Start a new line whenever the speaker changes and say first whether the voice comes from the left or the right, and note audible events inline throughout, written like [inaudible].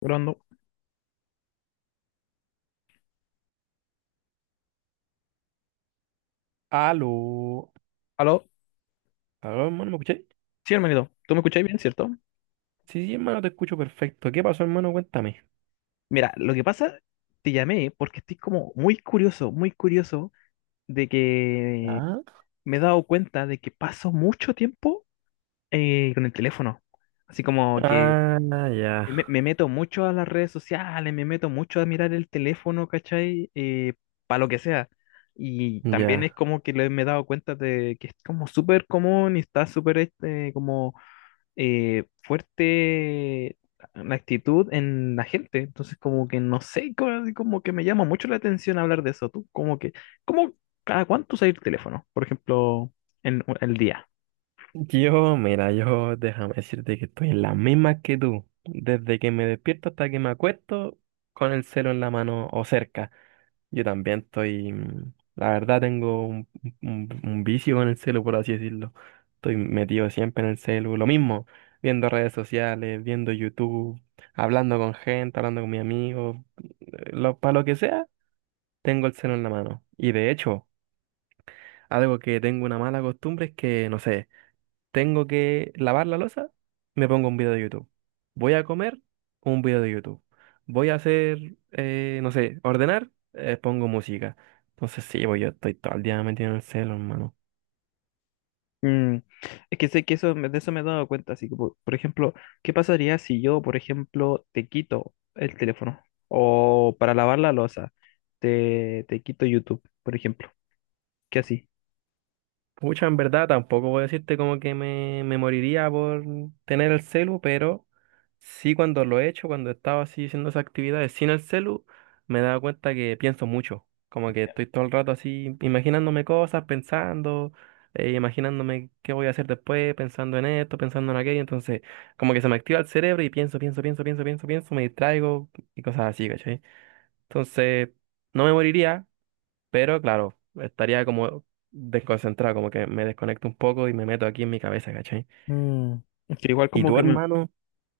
left: Grabando.
right: Aló.
left: Aló,
right: Aló, hermano, ¿me escucháis?
left: sí, hermanito, ¿tú me escucháis bien, cierto?
right: Sí, sí, hermano, te escucho perfecto. ¿Qué pasó, hermano? Cuéntame.
left: Mira, lo que pasa, te llamé porque estoy como muy curioso de que
right: Ah,
left: me he dado cuenta de que paso mucho tiempo con el teléfono. Así como que
right: ah, ya,
left: me meto mucho a las redes sociales, me meto mucho a mirar el teléfono, ¿cachai? Para lo que sea. Y también es
right: ya.
left: como que me he dado cuenta de que es como súper común y está súper este, como fuerte la actitud en la gente. Entonces, como que no sé, como, como que me llama mucho la atención hablar de eso. Tú, como que, ¿cómo cada cuánto usas el teléfono? Por ejemplo, en el día.
right: Yo, mira, yo déjame decirte que estoy en la misma que tú. Desde que me despierto hasta que me acuesto, con el celo en la mano o cerca. Yo también estoy, la verdad tengo un vicio con el celu, por así decirlo. Estoy metido siempre en el celu, lo mismo, viendo redes sociales, viendo YouTube, hablando con gente, hablando con mis amigos, para lo que sea, tengo el celu en la mano. Y de hecho, algo que tengo una mala costumbre es que, no sé, tengo que lavar la losa, me pongo un video de YouTube. Voy a comer, un video de YouTube. Voy a hacer, no sé, ordenar, pongo música. Entonces sí, pues yo estoy todo el día metido en el celo, hermano.
left: Mm, es que sé que eso, de eso me he dado cuenta. Así que, por ejemplo, ¿qué pasaría si yo, por ejemplo, te quito el teléfono? O para lavar la losa, te quito YouTube, por ejemplo. ¿Qué así?
right: Pucha, en verdad tampoco voy a decirte como que me moriría por tener el celu, pero sí, cuando lo he hecho, cuando estaba así haciendo esas actividades sin el celu, me daba cuenta que pienso mucho. Como que estoy todo el rato así imaginándome cosas, pensando, imaginándome qué voy a hacer después, pensando en esto, pensando en aquello. Entonces, como que se me activa el cerebro y pienso, pienso, pienso, pienso, pienso, pienso, me distraigo y cosas así, ¿cachai? Entonces, no me moriría, pero claro, estaría como desconcentrado, como que me desconecto un poco y me meto aquí en mi cabeza, ¿cachai?
left: Mm, que igual
right: ¿Y
left: como
right: tu
left: que me,
right: hermano?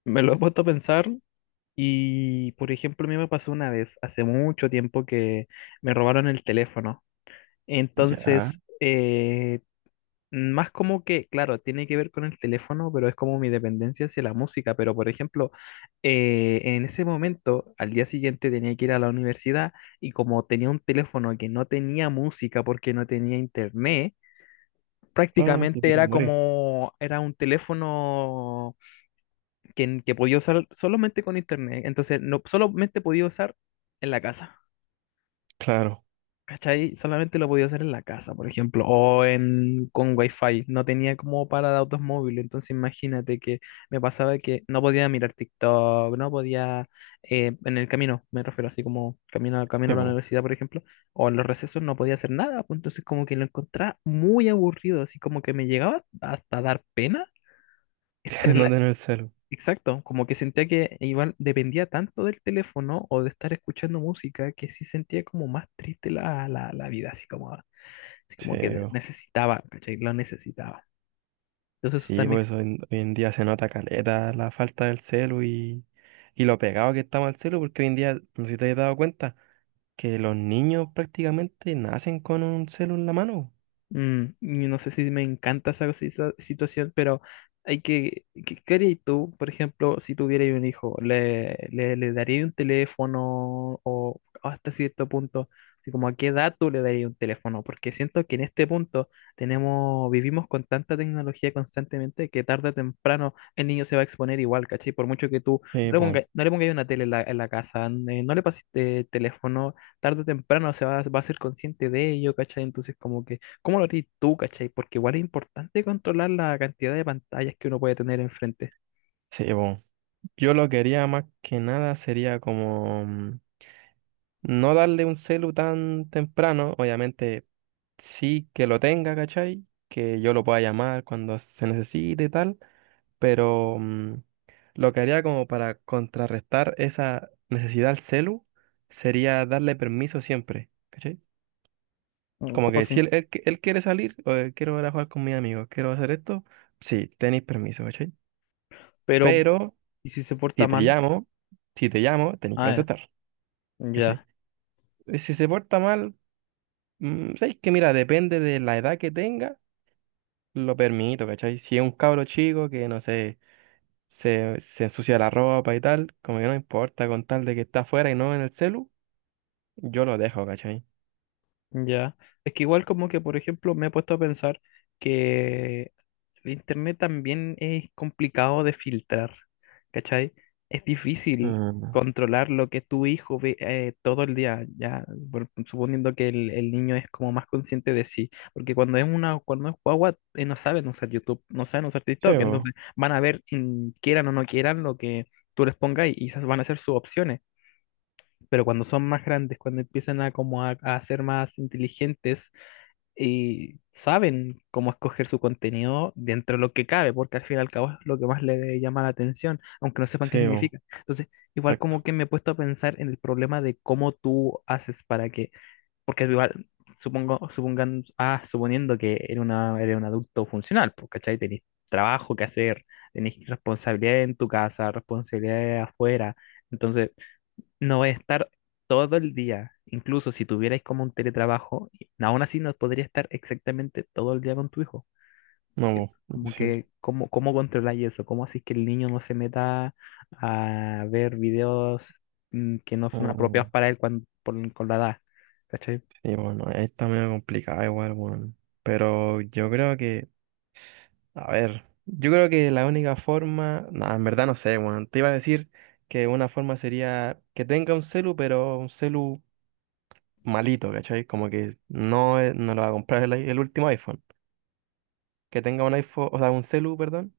left: me lo he puesto a pensar. Y, por ejemplo, a mí me pasó una vez, hace mucho tiempo, que me robaron el teléfono.
right: Ya.
left: Entonces, más como que, claro, tiene que ver con el teléfono, pero es como mi dependencia hacia la música. Pero, por ejemplo, en ese momento, al día siguiente tenía que ir a la universidad y como tenía un teléfono que no tenía música porque no tenía internet,
right: Ah, te
left: prácticamente
right: quieres
left: era
right: morir.
left: como, era un teléfono que podía usar solamente con internet. Entonces, no solamente podía usar en la casa.
right: Claro.
left: ¿Cachai? Solamente lo podía usar en la casa, por ejemplo, o en, con wifi. No tenía como para datos móviles. Entonces, imagínate que me pasaba que no podía mirar TikTok, no podía, en el camino, me refiero así como camino, camino
right: Sí,
left: a la
right: po,
left: universidad, por ejemplo, o en los recesos no podía hacer nada, pues. Entonces, como que lo encontraba muy aburrido, así como que me llegaba hasta dar pena
right: [laughs]
left: estar
right: que
left: en
right: no
left: la...
right: tener celu.
left: Exacto, como que sentía que igual dependía tanto del teléfono o de estar escuchando música que sí sentía como más triste la, la, la vida, así
right: Sí,
left: como que
right: po.
left: necesitaba, ¿cachai? Lo necesitaba. Entonces eso
right: Sí,
left: también.
right: por eso hoy, hoy en día se nota caleta la falta del celu y lo pegado que estamos al celu, porque hoy en día, no sé si te has dado cuenta, que los niños prácticamente nacen con un celu en la mano.
left: Mm, y no sé si me encanta esa situación, pero hay que, ¿qué harías tú, por ejemplo, si tuvierais un hijo? ¿Le, le, le darías un teléfono o hasta cierto punto, así como a qué edad tú le darías un teléfono? Porque siento que en este punto tenemos, vivimos con tanta tecnología constantemente que tarde o temprano el niño se va a exponer igual, ¿cachai? Por mucho que tú no
right: Sí,
left: le
right: po.
left: pongas, no le pongas una tele en la casa, no le pases teléfono, tarde o temprano se va, va a ser consciente de ello, ¿cachai? Entonces como que, ¿cómo lo harías tú, cachai? Porque igual es importante controlar la cantidad de pantallas que uno puede tener enfrente.
right: Sí, po. Yo lo quería más que nada sería como no darle un celu tan temprano, obviamente sí que lo tenga, ¿cachai? Que yo lo pueda llamar cuando se necesite y tal, pero lo que haría como para contrarrestar esa necesidad al celu sería darle permiso siempre, ¿cachai?
left: Un
right: Como
left: poco
right: que si
left: así.
right: él quiere salir, o quiero ir a jugar con mis amigos, quiero hacer esto, sí, tenéis permiso, ¿cachai?
left: Pero,
right: Pero
left: ¿y si se
right: si
left: porta
right: te
left: mal?
right: llamo, si te llamo, tenéis que
left: Ah,
right: contestar, ¿cachai?
left: ya.
right: Y si se porta mal, ¿sabes que Mira, depende de la edad que tenga, lo permito, ¿cachai? Si es un cabro chico que, no sé, se ensucia la ropa y tal, como que no importa, con tal de que está afuera y no en el celu, yo lo dejo, ¿cachai?
left: Ya, es que igual como que, por ejemplo, me he puesto a pensar que el internet también es complicado de filtrar, ¿cachai? Es difícil
right: Mm,
left: controlar lo que tu hijo ve todo el día, ya, suponiendo que el niño es como más consciente de sí, porque cuando es una, cuando es guagua, no saben usar YouTube, no saben usar
right: sí,
left: TikTok, entonces
right: bo,
left: van a ver, quieran o no quieran, lo que tú les pongas y esas van a ser sus opciones, pero cuando son más grandes, cuando empiezan a, como a ser más inteligentes y saben cómo escoger su contenido dentro de lo que cabe, porque al fin y al cabo es lo que más le llama la atención, aunque no sepan qué
right: sí, bo,
left: significa. Entonces, igual
right: exacto.
left: como que me he puesto a pensar en el problema de cómo tú haces para que, porque igual... Supongo, supongan, ah, suponiendo que eres, una, eres un adulto funcional, pues, ¿cachai? Tenés trabajo que hacer, tenés responsabilidades en tu casa, responsabilidades afuera, entonces no voy a estar todo el día. Incluso si tuvierais como un teletrabajo, aún así no podría estar exactamente todo el día con tu hijo.
right: No, bo,
left: Como
right: imposible.
left: que, ¿cómo, cómo controláis eso? ¿Cómo así que el niño no se meta a ver videos que no son apropiados
right: Mm,
left: para él cuando, con la edad? ¿Cachai?
right: Sí, bueno, está medio complicada igual, bueno. Pero yo creo que, a ver, yo creo que la única forma, no, en verdad no sé, bueno, te iba a decir que una forma sería que tenga un celu, pero un celu malito, ¿cachai? Como que no, es- no lo va a comprar el, i- el último iPhone. Que tenga un iPhone, o sea, un celu, perdón,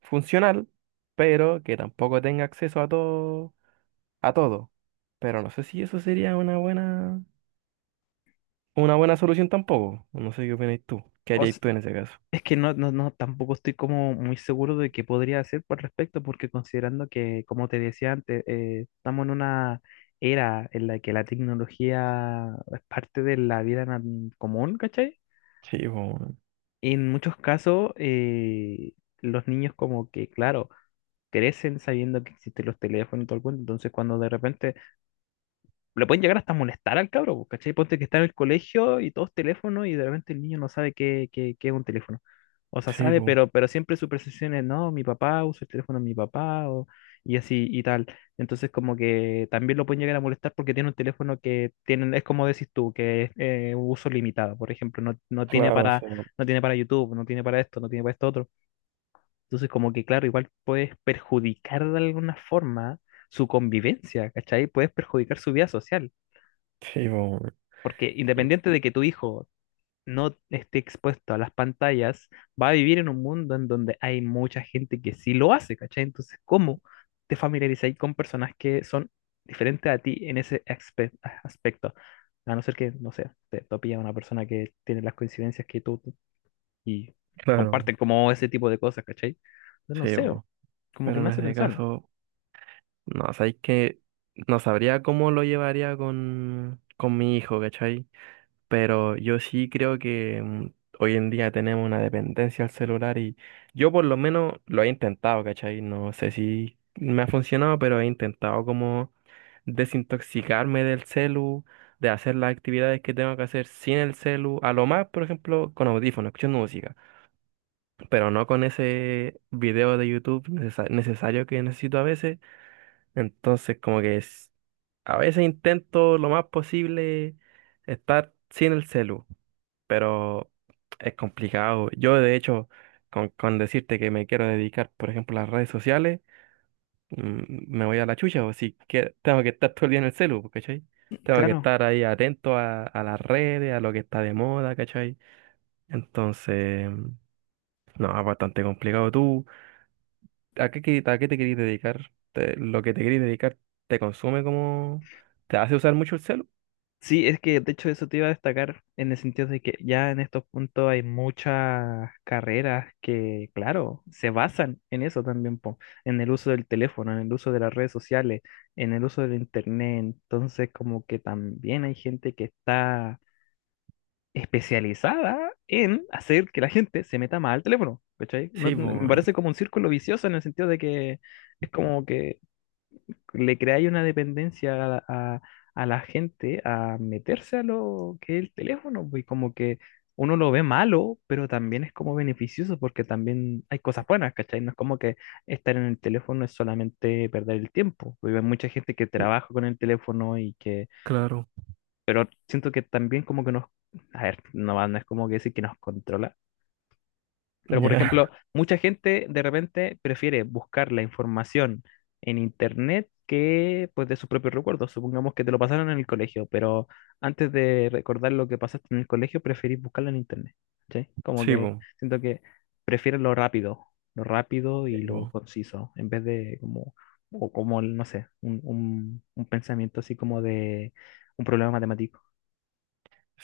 right: funcional, pero que tampoco tenga acceso a todo, a todo. Pero no sé si eso sería una buena solución tampoco. No sé qué opinas tú. ¿Qué
left: O
right: harías tú en ese caso?
left: es que no, no, no, tampoco estoy como muy seguro de qué podría hacer por respecto, porque considerando que, como te decía antes, estamos en una era en la que la tecnología es parte de la vida común, ¿cachai?
right: Sí, po,
left: En muchos casos, los niños como que, claro, crecen sabiendo que existen los teléfonos y todo el cuento, entonces cuando de repente le pueden llegar hasta molestar al cabro, po, ¿cachai? Ponte que está en el colegio y todos teléfonos y de repente el niño no sabe qué, qué, qué es un teléfono. O sea,
right: sí,
left: sabe,
right: po,
left: pero siempre su percepción es, no, mi papá usa el teléfono de mi papá o, y así y tal. Entonces como que también lo pueden llegar a molestar porque tiene un teléfono que tienen, es como decís tú, que es uso limitado. Por ejemplo, no, no tiene
right: claro,
left: para,
right: sí,
left: no tiene para YouTube, no tiene para esto, no tiene para esto otro. Entonces como que claro, igual puedes perjudicar de alguna forma su convivencia, ¿cachai? Puedes perjudicar su vida social.
right: sí, po,
left: Porque independiente
right: sí,
left: de que tu hijo no esté expuesto a las pantallas, va a vivir en un mundo en donde hay mucha gente que sí lo hace, ¿cachai? Entonces, ¿cómo te familiarizáis con personas que son diferentes a ti en ese aspecto? A no ser que, no sé, te topilla una persona que tiene las coincidencias que tú y
right: claro,
left: comparten como ese tipo de cosas, ¿cachai? Entonces, no
right: sí,
left: sé,
right: po.
left: como que me
right: Pero en
left: hace
right: ese
left: pensar.
right: caso, no, sabéis que no sabría cómo lo llevaría con mi hijo, ¿cachai? Pero yo sí creo que hoy en día tenemos una dependencia al celular y yo por lo menos lo he intentado, ¿cachai? No sé si me ha funcionado, pero he intentado como desintoxicarme del celu, de hacer las actividades que tengo que hacer sin el celu, a lo más, por ejemplo, con audífonos, escuchando música, pero no con ese video de YouTube necesa- necesario que necesito a veces. Entonces, como que es- a veces intento lo más posible estar sin el celu, pero es complicado. Yo, de hecho, con decirte que me quiero dedicar, por ejemplo, a las redes sociales, me voy a la chucha, o si que tengo que estar todo el día en el celu, pues, ¿cachai? Tengo que
left: Claro,
right: estar ahí atento a las redes, a lo que está de moda, ¿cachai? Entonces, no, es bastante complicado. ¿Tú a qué, que- a qué te querís dedicar? Te- ¿lo que te querís dedicar te consume como... ¿Te hace usar mucho el celu?
left: sí, es que de hecho eso te iba a destacar en el sentido de que ya en estos puntos hay muchas carreras que, claro, se basan en eso también, po, en el uso del teléfono, en el uso de las redes sociales, en el uso del internet. Entonces, como que también hay gente que está especializada en hacer que la gente se meta más al teléfono, ¿cachai?
right: Sí,
left: Me
right: pues,
left: parece como un círculo vicioso en el sentido de que es como que le crea ahí una dependencia a, a la gente a meterse a lo que es el teléfono, pues, y como que uno lo ve malo, pero también es como beneficioso porque también hay cosas buenas, ¿cachai? No es como que estar en el teléfono es solamente perder el tiempo, porque hay mucha gente que trabaja con el teléfono y que
right: claro.
left: siento que también como que nos, a ver, no, no es como que decir que nos controla, pero, por
right: Ya,
left: ejemplo, mucha gente de repente prefiere buscar la información en internet que pues de sus propios recuerdos. Supongamos que te lo pasaron en el colegio, pero antes de recordar lo que pasaste en el colegio, preferís buscarlo en internet. ¿Sí?
right: [laughs]
left: Como
right: sí,
left: que
right: pues.
left: siento que prefieren lo rápido
right: Sí,
left: y lo
right: pues.
left: conciso, en vez de como, o como, no sé, un, un pensamiento así como de un problema matemático.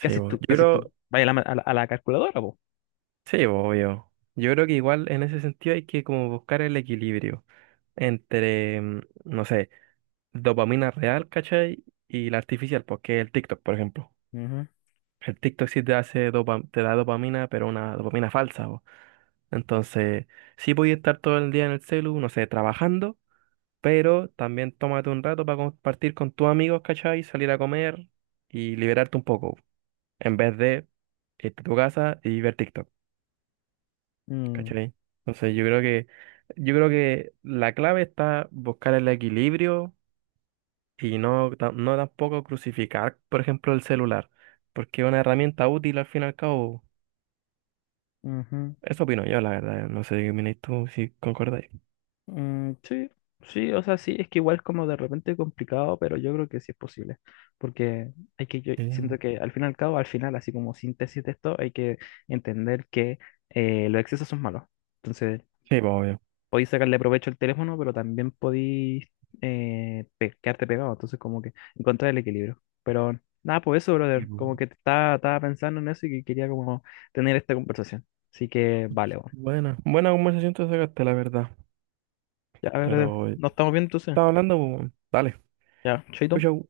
left: ¿Qué haces
right: po. Yo
left: tú? ¿Qué haces tú?
right: creo.
left: Vaya a la, a a la calculadora, vos.
right: Sí, obvio. Yo creo que igual en ese sentido hay que como buscar el equilibrio entre, no sé, dopamina real, ¿cachai? Y la artificial, porque el TikTok, por ejemplo.
left: Ujú,
right: El TikTok sí te hace dopa- te da dopamina, pero una dopamina falsa, po. Entonces, sí podía estar todo el día en el celu, no sé, trabajando, pero también tómate un rato para compartir con tus amigos, ¿cachai? Salir a comer y liberarte un poco, en vez de irte a tu casa y ver TikTok.
left: mm,
right: ¿Cachai? Entonces yo creo que la clave está buscar el equilibrio y no, ta- no tampoco crucificar, por ejemplo, el celular, porque es una herramienta útil al fin y al cabo.
left: ujú.
right: Eso opino yo, la verdad. No sé qué opináis tú, si concordáis.
left: Mm, sí, sí, o sea, sí, es que igual es como de repente complicado, pero yo creo que sí es posible, porque hay que, yo
right: Sí,
left: siento
right: po.
left: que al fin y al cabo, al final, así como síntesis de esto, hay que entender que los excesos son malos. Entonces,
right: Sí, pues obvio.
left: podéis sacarle provecho al teléfono, pero también podéis quedarte pegado, entonces como que encontrar el equilibrio. Pero nada, pues eso,
right: Sí,
left: brother,
right: po.
left: como que estaba pensando en eso y que quería como tener esta conversación. Así que, vale, bueno.
right: Buena, buena conversación te sacaste, la verdad.
left: Ya, brother,
right: Pero
left: nos estamos viendo entonces.
right: estaba hablando, pues, bueno, dale.
left: Ya,
right: Chau,
left: chaito.
right: chau.